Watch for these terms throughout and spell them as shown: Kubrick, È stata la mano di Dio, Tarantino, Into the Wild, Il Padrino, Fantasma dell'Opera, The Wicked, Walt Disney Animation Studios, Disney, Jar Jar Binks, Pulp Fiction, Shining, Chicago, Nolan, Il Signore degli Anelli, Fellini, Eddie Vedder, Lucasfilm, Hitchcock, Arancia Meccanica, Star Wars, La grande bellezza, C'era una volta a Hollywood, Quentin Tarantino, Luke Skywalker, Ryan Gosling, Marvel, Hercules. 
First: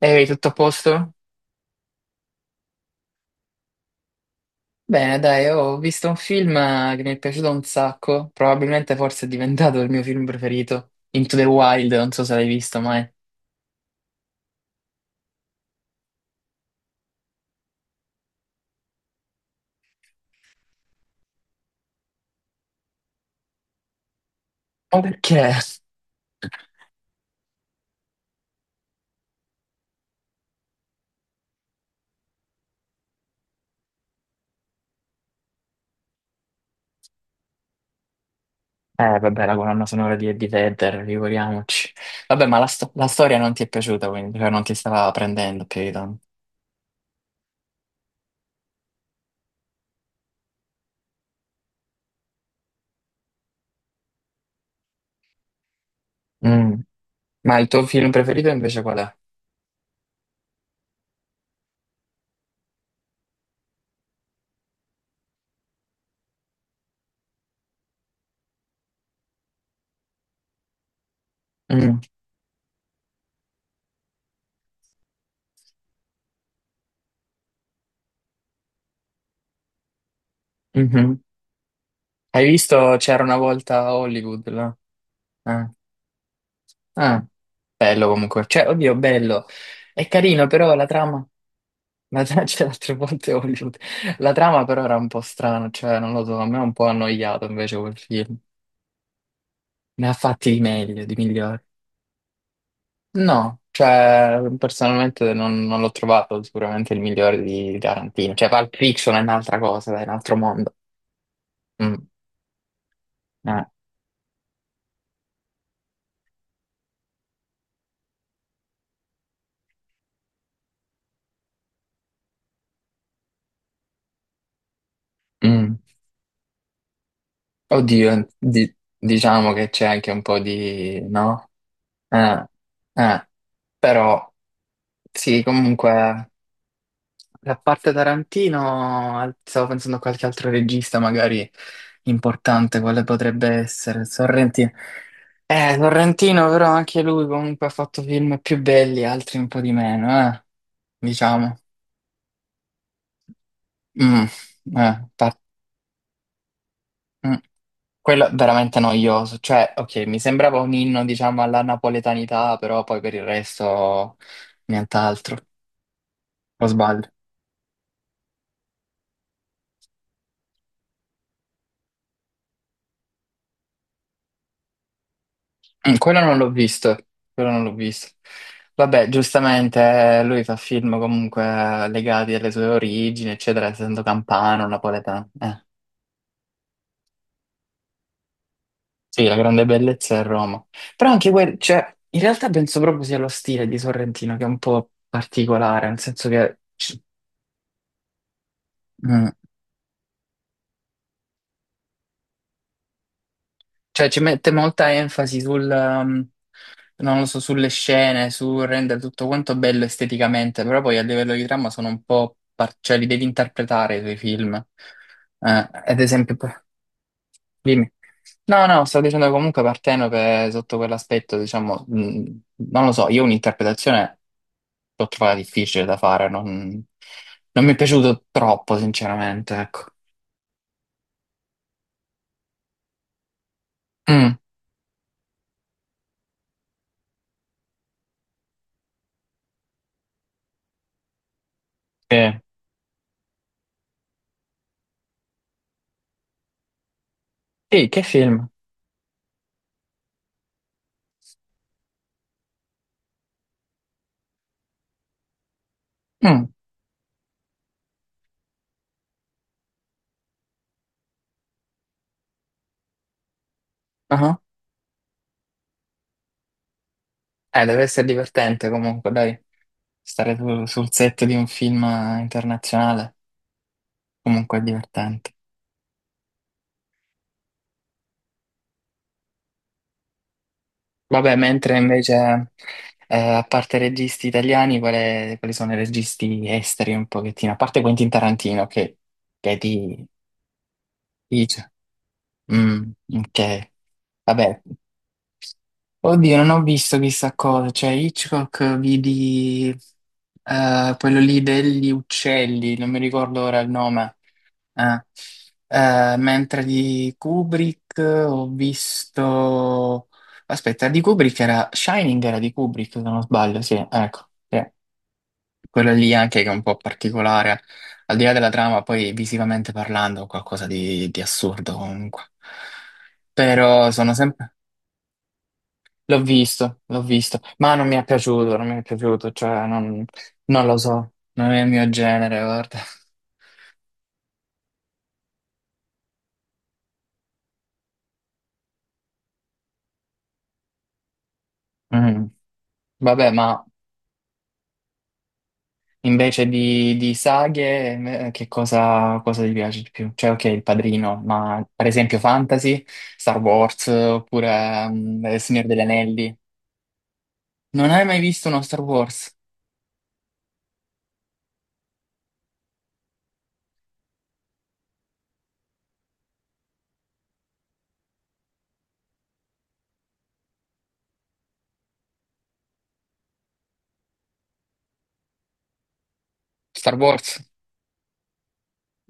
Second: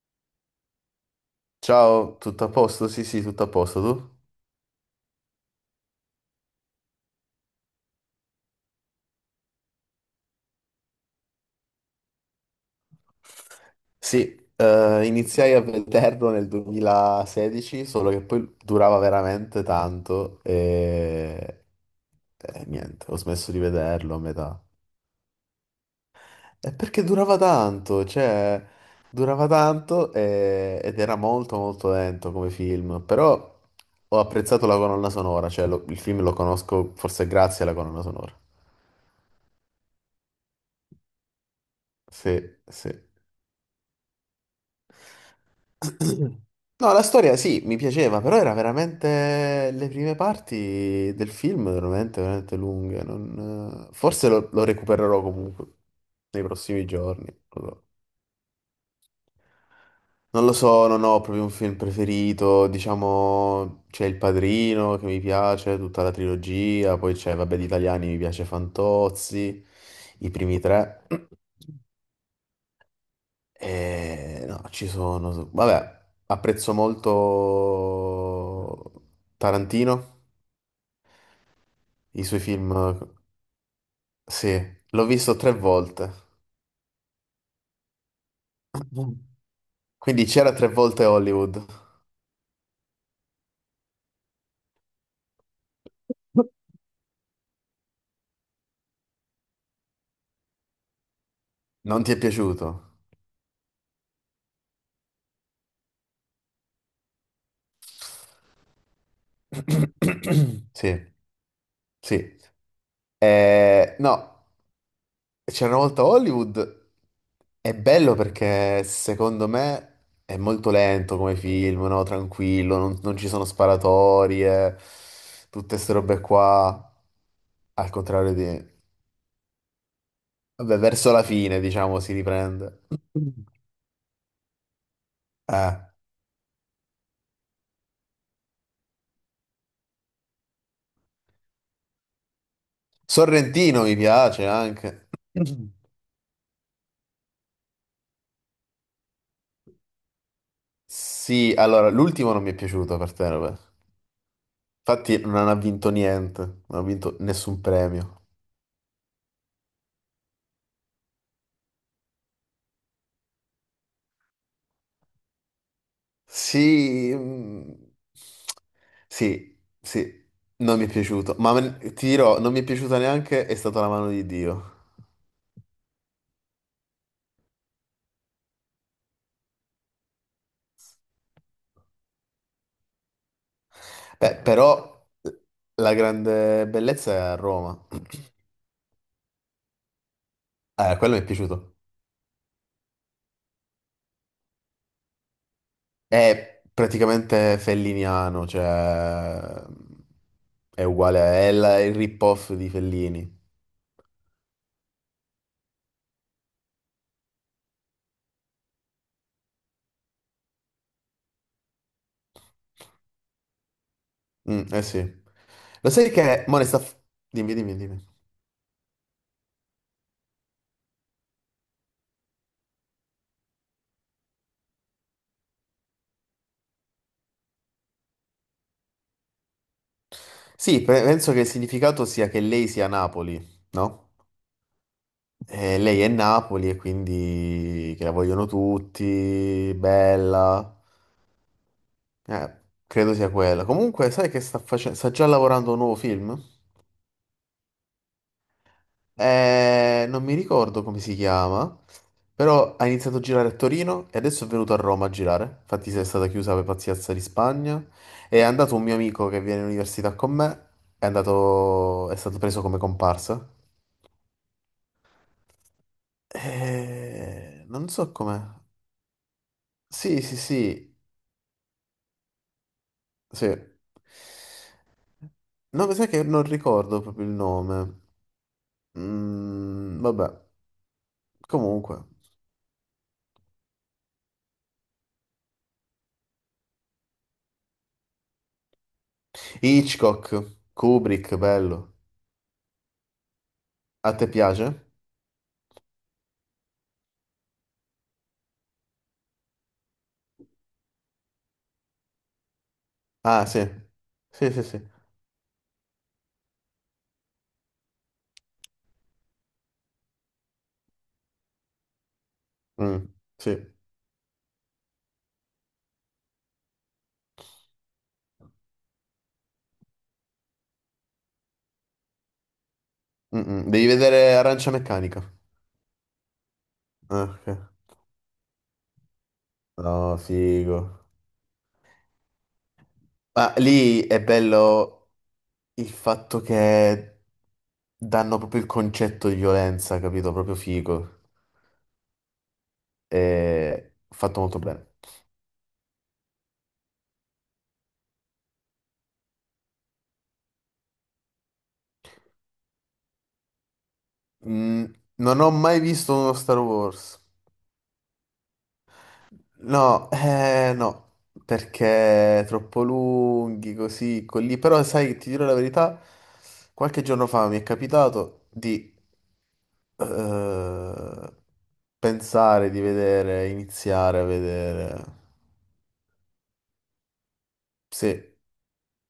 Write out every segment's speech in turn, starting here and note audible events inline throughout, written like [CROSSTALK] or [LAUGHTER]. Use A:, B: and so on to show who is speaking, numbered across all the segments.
A: Ehi, tutto a posto?
B: Ciao, tutto a posto? Sì, sì, tutto a posto, tu?
A: Bene, dai, ho visto un film che mi è piaciuto un sacco, probabilmente forse è diventato il mio film preferito, Into the Wild, non so se l'hai visto mai.
B: Sì, iniziai a vederlo nel 2016, solo che poi durava veramente tanto e niente, ho smesso di vederlo a metà.
A: Ma perché?
B: E perché durava tanto, cioè, durava tanto ed era molto molto lento come film, però ho apprezzato la colonna sonora, cioè il film lo conosco forse grazie alla colonna sonora.
A: Vabbè, la colonna sonora di Eddie Vedder, figuriamoci. Vabbè, ma
B: Sì, sì.
A: la storia non ti è piaciuta, quindi, cioè non ti stava prendendo più di tanto.
B: No, la storia sì, mi piaceva, però era veramente le prime parti del film veramente, veramente lunghe. Forse lo recupererò comunque nei
A: Mm.
B: prossimi giorni.
A: Ma
B: Non
A: il
B: lo
A: tuo
B: so,
A: film preferito invece qual è?
B: Non lo so, non ho proprio un film preferito. Diciamo, c'è Il Padrino che mi piace, tutta la trilogia. Poi c'è, vabbè, di italiani mi piace Fantozzi, i primi tre.
A: Mm,
B: No, ci sono. Vabbè, apprezzo molto Tarantino,
A: mhm.
B: i suoi
A: Hai
B: film.
A: visto C'era una volta a Hollywood,
B: Sì,
A: là?
B: l'ho visto tre
A: Ah,
B: volte.
A: ah, bello comunque. Cioè, oddio, bello. È
B: Quindi
A: carino,
B: c'era tre
A: però la
B: volte
A: trama.
B: Hollywood.
A: Ma già c'era tre [LAUGHS] volte Hollywood. La trama però era un po' strana, cioè non lo so, a me è un po' annoiato invece quel film. Ne ha fatti di meglio, di migliori.
B: Non ti è piaciuto?
A: No, cioè personalmente non l'ho trovato sicuramente il migliore di Tarantino. Cioè Pulp Fiction è un'altra cosa, dai, è un altro
B: [COUGHS] [CLEARS THROAT]
A: mondo.
B: Sì,
A: Mm,
B: sì.
A: eh,
B: No. C'era una volta a Hollywood, è bello perché secondo me è molto lento come film, no? Tranquillo, non ci sono sparatorie, tutte
A: mm.
B: ste robe qua, al
A: Oddio,
B: contrario di.
A: diciamo che c'è anche un po'
B: Vabbè,
A: di,
B: verso la
A: no?
B: fine, diciamo, si
A: Eh,
B: riprende.
A: eh,
B: [CLEARS THROAT]
A: però sì,
B: Eh.
A: comunque. E a parte Tarantino, stavo pensando a qualche altro regista magari importante, quale potrebbe
B: Sorrentino mi
A: essere
B: piace
A: Sorrentino.
B: anche.
A: Sorrentino però anche lui comunque ha fatto film più belli, altri un po' di meno,
B: Sì,
A: diciamo.
B: allora, l'ultimo non mi è piaciuto per te, vabbè.
A: Mm, eh,
B: Infatti
A: par-
B: non ha vinto niente, non ha vinto
A: mm.
B: nessun premio.
A: Quello è veramente noioso, cioè, ok, mi sembrava un inno, diciamo, alla napoletanità, però poi per il resto nient'altro, o sbaglio?
B: Sì, mm, sì, sì, non mi è piaciuto, ma ti dirò, non mi è piaciuta neanche È stata la mano di Dio.
A: Mm. Quello non l'ho visto, quello non l'ho visto. Vabbè, giustamente lui fa film comunque legati alle sue origini, eccetera, essendo
B: Beh,
A: campano,
B: però
A: napoletano.
B: la grande bellezza è a Roma.
A: Sì, la grande bellezza è Roma. Però
B: Quello mi è
A: anche quel,
B: piaciuto.
A: cioè, in realtà penso proprio sia lo stile di Sorrentino che è un po' particolare, nel senso che,
B: È praticamente felliniano,
A: mm,
B: cioè è uguale, è il rip-off di Fellini.
A: cioè, ci mette molta enfasi sul, non lo so, sulle scene, su rendere tutto quanto bello esteticamente, però poi a livello di trama sono un po' cioè li devi interpretare i tuoi film.
B: Mm,
A: Eh,
B: eh sì. Lo
A: ad
B: sai
A: esempio,
B: che mo ne sta. Dimmi, dimmi,
A: dimmi.
B: dimmi.
A: No, no, sto dicendo comunque Partenope sotto quell'aspetto, diciamo, non lo so, io un'interpretazione l'ho trovata difficile da fare, non mi è piaciuto troppo, sinceramente, ecco.
B: Sì, penso che il significato sia che lei sia Napoli, no?
A: Mm,
B: E lei è Napoli e quindi che la vogliono tutti, bella.
A: sì.
B: Eh, credo sia quella. Comunque, sai che sta facendo? Sta già lavorando a un nuovo film?
A: Sì, che film?
B: Non mi ricordo come si chiama, però ha iniziato a girare a Torino e adesso è venuto a Roma a girare. Infatti, si è stata
A: Mm,
B: chiusa per pazienza di Spagna. È andato un mio amico che viene in università con me, è stato preso come comparsa.
A: ah, deve
B: Non
A: essere
B: so com'è.
A: divertente comunque, dai.
B: Sì,
A: Stare
B: sì,
A: sul
B: sì.
A: set di un film internazionale
B: Sì.
A: comunque è divertente.
B: No, mi sa che non ricordo proprio il nome. Mm, vabbè,
A: Vabbè, mentre
B: comunque.
A: invece, a parte registi italiani, quali sono i registi esteri un pochettino? A parte Quentin Tarantino, che ti
B: Hitchcock, Kubrick,
A: dice.
B: bello.
A: Mm, ok,
B: A te
A: vabbè.
B: piace?
A: Oddio, non ho visto chissà cosa, cioè Hitchcock vidi quello lì degli uccelli, non mi ricordo
B: Ah,
A: ora
B: sì.
A: il nome.
B: Sì, sì, sì.
A: Ah. Mentre di Kubrick ho visto. Aspetta, di Kubrick era. Shining era di Kubrick, se
B: Mm,
A: non sbaglio,
B: sì.
A: sì, ecco. Sì. Quella lì anche che è un po' particolare, al di là della trama, poi visivamente parlando, qualcosa di assurdo comunque.
B: Mm, mm. Devi
A: Però sono
B: vedere
A: sempre.
B: Arancia Meccanica.
A: L'ho
B: Ah,
A: visto,
B: ok.
A: ma non mi è piaciuto, non mi è piaciuto, cioè non,
B: No,
A: non lo
B: figo.
A: so, non è il mio genere, guarda.
B: Ma lì è bello il fatto che danno proprio il concetto di violenza, capito? Proprio figo.
A: Mm. Vabbè, ma.
B: È fatto molto bene.
A: Invece di saghe, che cosa ti piace di più? Cioè, ok, Il Padrino, ma per esempio fantasy, Star Wars,
B: Mm,
A: oppure
B: non
A: Il
B: ho
A: Signore degli
B: mai visto uno
A: Anelli.
B: Star Wars.
A: Non hai mai visto uno Star Wars?
B: No, no, perché troppo lunghi così, quelli. Però sai, ti dirò la verità, qualche giorno fa mi è capitato di eh, pensare di vedere, iniziare a vedere.
A: Star Wars?
B: Sì,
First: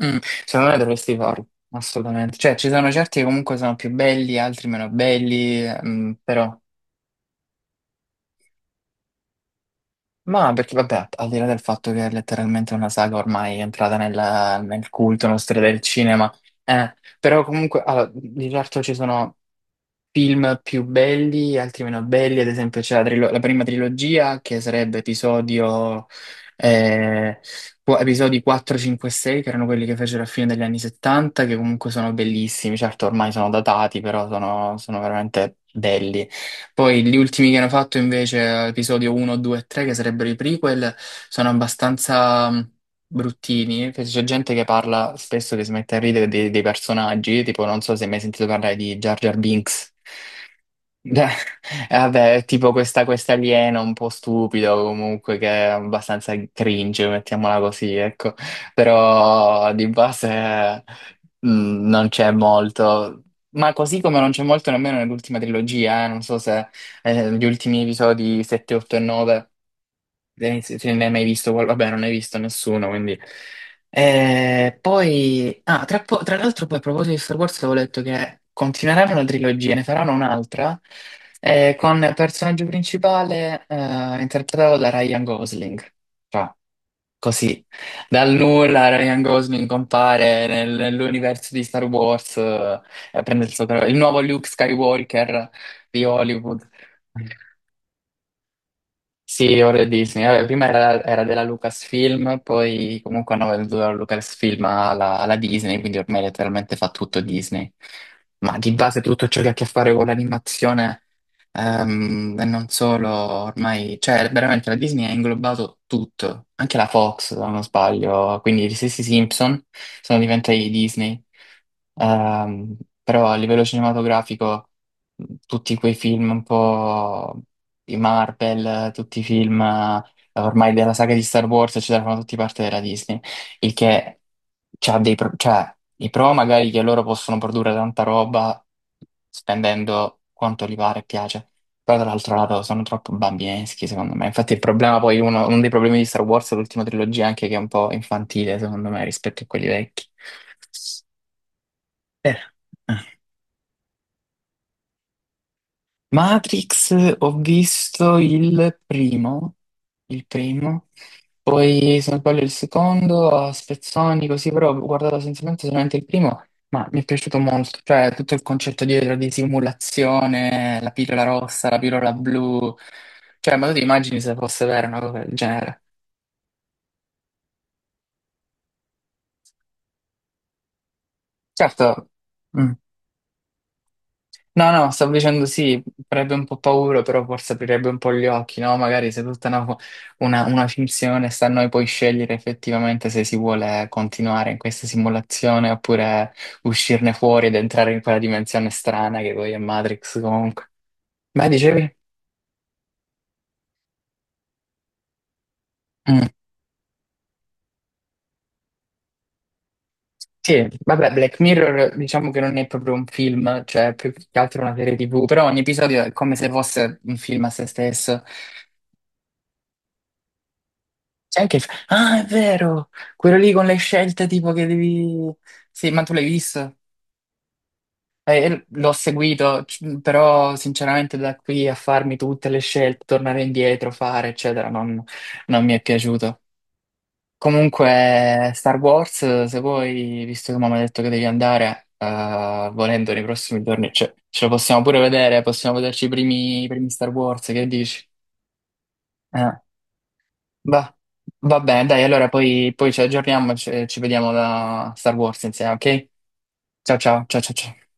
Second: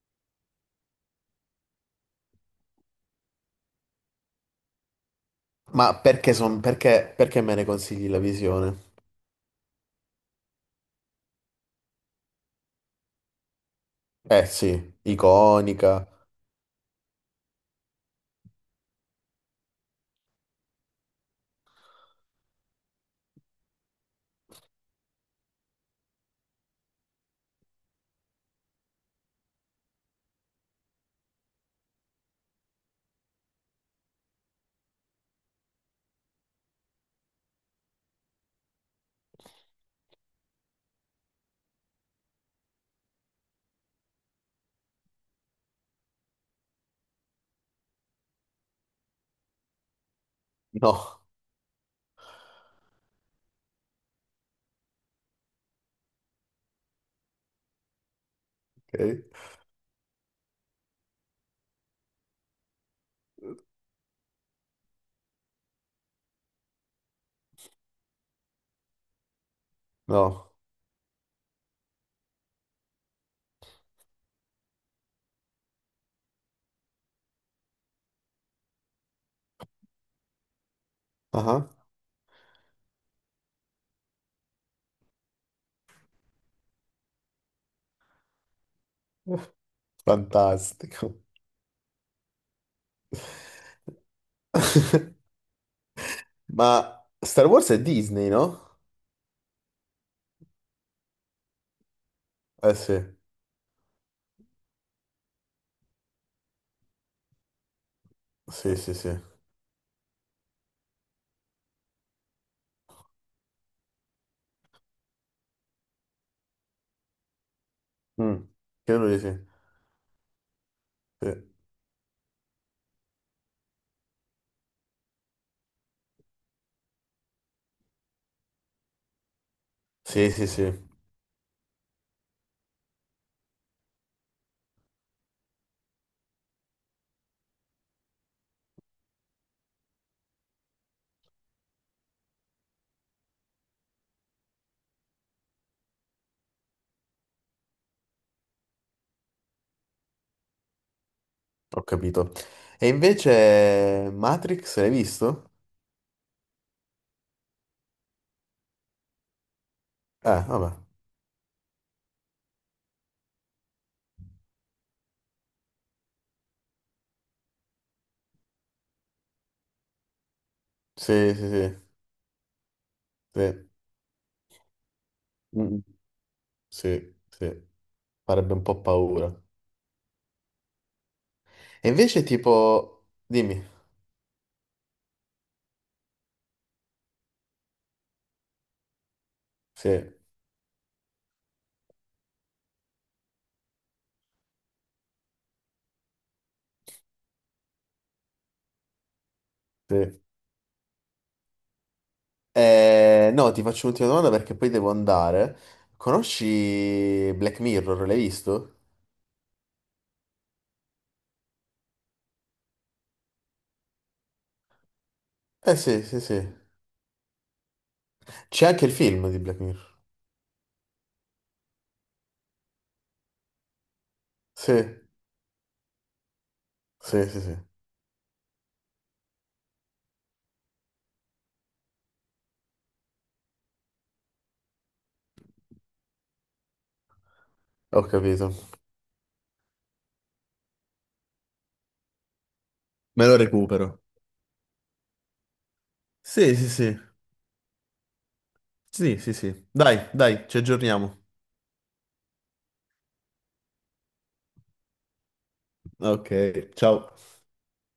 A: Mm, secondo me dovresti farlo, assolutamente. Cioè, ci sono certi che comunque sono più belli, altri meno belli,
B: ma perché,
A: però.
B: perché, me ne consigli la visione?
A: Ma perché vabbè, al di là del fatto che è letteralmente una saga ormai è entrata
B: Eh
A: nel
B: sì,
A: culto, nella storia del
B: iconica.
A: cinema, però comunque, allora, di certo ci sono film più belli, altri meno belli, ad esempio c'è la prima trilogia che sarebbe eh, episodi 4, 5 e 6, che erano quelli che fecero a fine degli anni 70, che comunque sono bellissimi, certo ormai sono datati, però sono veramente belli. Poi gli ultimi che hanno fatto invece, episodio 1, 2 e 3, che sarebbero i prequel, sono abbastanza bruttini, che c'è gente che parla spesso che si mette a ridere dei personaggi, tipo non so se hai mai sentito parlare di Jar Jar Binks.
B: No,
A: Beh, [LAUGHS] Vabbè, è tipo questa aliena un po' stupido comunque che è abbastanza cringe, mettiamola così, ecco.
B: ok,
A: Però di base non c'è molto. Ma così come non c'è molto nemmeno nell'ultima trilogia, non so se gli ultimi episodi 7, 8 e 9.
B: no.
A: Se ne hai mai visto. Vabbè, non hai visto nessuno, quindi. Poi... Ah, tra l'altro poi a proposito di Star Wars avevo letto che continueranno la trilogia, ne faranno un'altra,
B: Ah,
A: con personaggio principale interpretato da Ryan Gosling. Cioè, così. Dal nulla Ryan Gosling compare
B: fantastico.
A: nell'universo di Star Wars e prende il suo, il nuovo Luke
B: [LAUGHS]
A: Skywalker di Hollywood.
B: Ma Star Wars è Disney, no?
A: Sì, ora è Disney. Vabbè, prima era della Lucasfilm,
B: Eh sì,
A: poi comunque hanno venduto la Lucasfilm alla Disney, quindi ormai letteralmente fa tutto Disney. Ma di
B: sì, sì,
A: base tutto
B: sì.
A: ciò che ha a che fare con l'animazione, e non solo, ormai, cioè veramente la Disney ha inglobato tutto, anche la Fox, se non sbaglio,
B: Mm.
A: quindi gli stessi
B: Credo di sì.
A: Simpson sono diventati Disney. Ehm, Però a livello cinematografico tutti quei film un po' di Marvel, tutti i film
B: Sì, sì, sì,
A: ormai
B: sì.
A: della saga di Star Wars, eccetera, fanno tutti parte della Disney, il che c'ha dei pro, cioè, i pro magari che loro possono produrre tanta roba spendendo quanto gli pare e piace. Però dall'altro lato sono troppo bambineschi, secondo me. Infatti il problema poi, uno dei problemi di Star Wars, è l'ultima trilogia, anche che è un po' infantile, secondo me, rispetto a quelli vecchi.
B: Ho capito.
A: Eh.
B: E invece Matrix l'hai visto?
A: Matrix, ho visto il
B: Vabbè.
A: primo, poi se non sbaglio il secondo, a spezzoni così, però ho guardato essenzialmente solamente il primo, ma mi è piaciuto molto, cioè tutto il concetto dietro di simulazione, la pillola
B: Sì, sì,
A: rossa,
B: sì,
A: la pillola blu, cioè ma
B: sì.
A: tu ti immagini se fosse vera una cosa del
B: Mm.
A: genere?
B: Sì, sì. Farebbe un po' paura. E
A: Certo,
B: invece
A: mm.
B: tipo. Dimmi.
A: No, no, stavo dicendo sì, farebbe un po' paura, però forse aprirebbe un po' gli occhi, no? Magari se tutta una,
B: Sì,
A: una, una finzione sta a noi poi scegliere effettivamente se si vuole continuare in questa simulazione oppure uscirne fuori ed entrare in quella dimensione strana che poi è Matrix
B: sì.
A: comunque. Ma dicevi?
B: No, ti faccio un'ultima domanda perché poi devo andare.
A: Mm.
B: Conosci Black Mirror? L'hai visto?
A: Sì, vabbè, Black Mirror diciamo che non è proprio un film, cioè è più che altro una serie TV, però ogni
B: Eh sì,
A: episodio è
B: sì,
A: come se
B: sì.
A: fosse un film a se stesso.
B: C'è anche il film di Black Mirror.
A: Sai che, ah, è vero! Quello lì con le scelte tipo che
B: Sì,
A: devi. Sì, ma tu l'hai visto?
B: sì, sì, sì,
A: L'ho seguito, però sinceramente da qui a farmi tutte le scelte, tornare indietro, fare, eccetera, non mi è piaciuto.
B: ho
A: Comunque,
B: capito.
A: Star Wars, se vuoi, visto che mamma ha detto che devi andare, volendo nei
B: Me lo
A: prossimi giorni,
B: recupero.
A: ce lo possiamo pure vedere, possiamo vederci i
B: Sì,
A: primi,
B: sì,
A: i primi
B: sì,
A: Star Wars, che dici?
B: sì, sì,
A: Eh.
B: sì. Dai, dai, ci
A: Va,
B: aggiorniamo.
A: va bene, dai, allora poi ci aggiorniamo e ci vediamo da Star Wars insieme, ok?
B: Ok,
A: Ciao
B: ciao.
A: ciao ciao ciao ciao.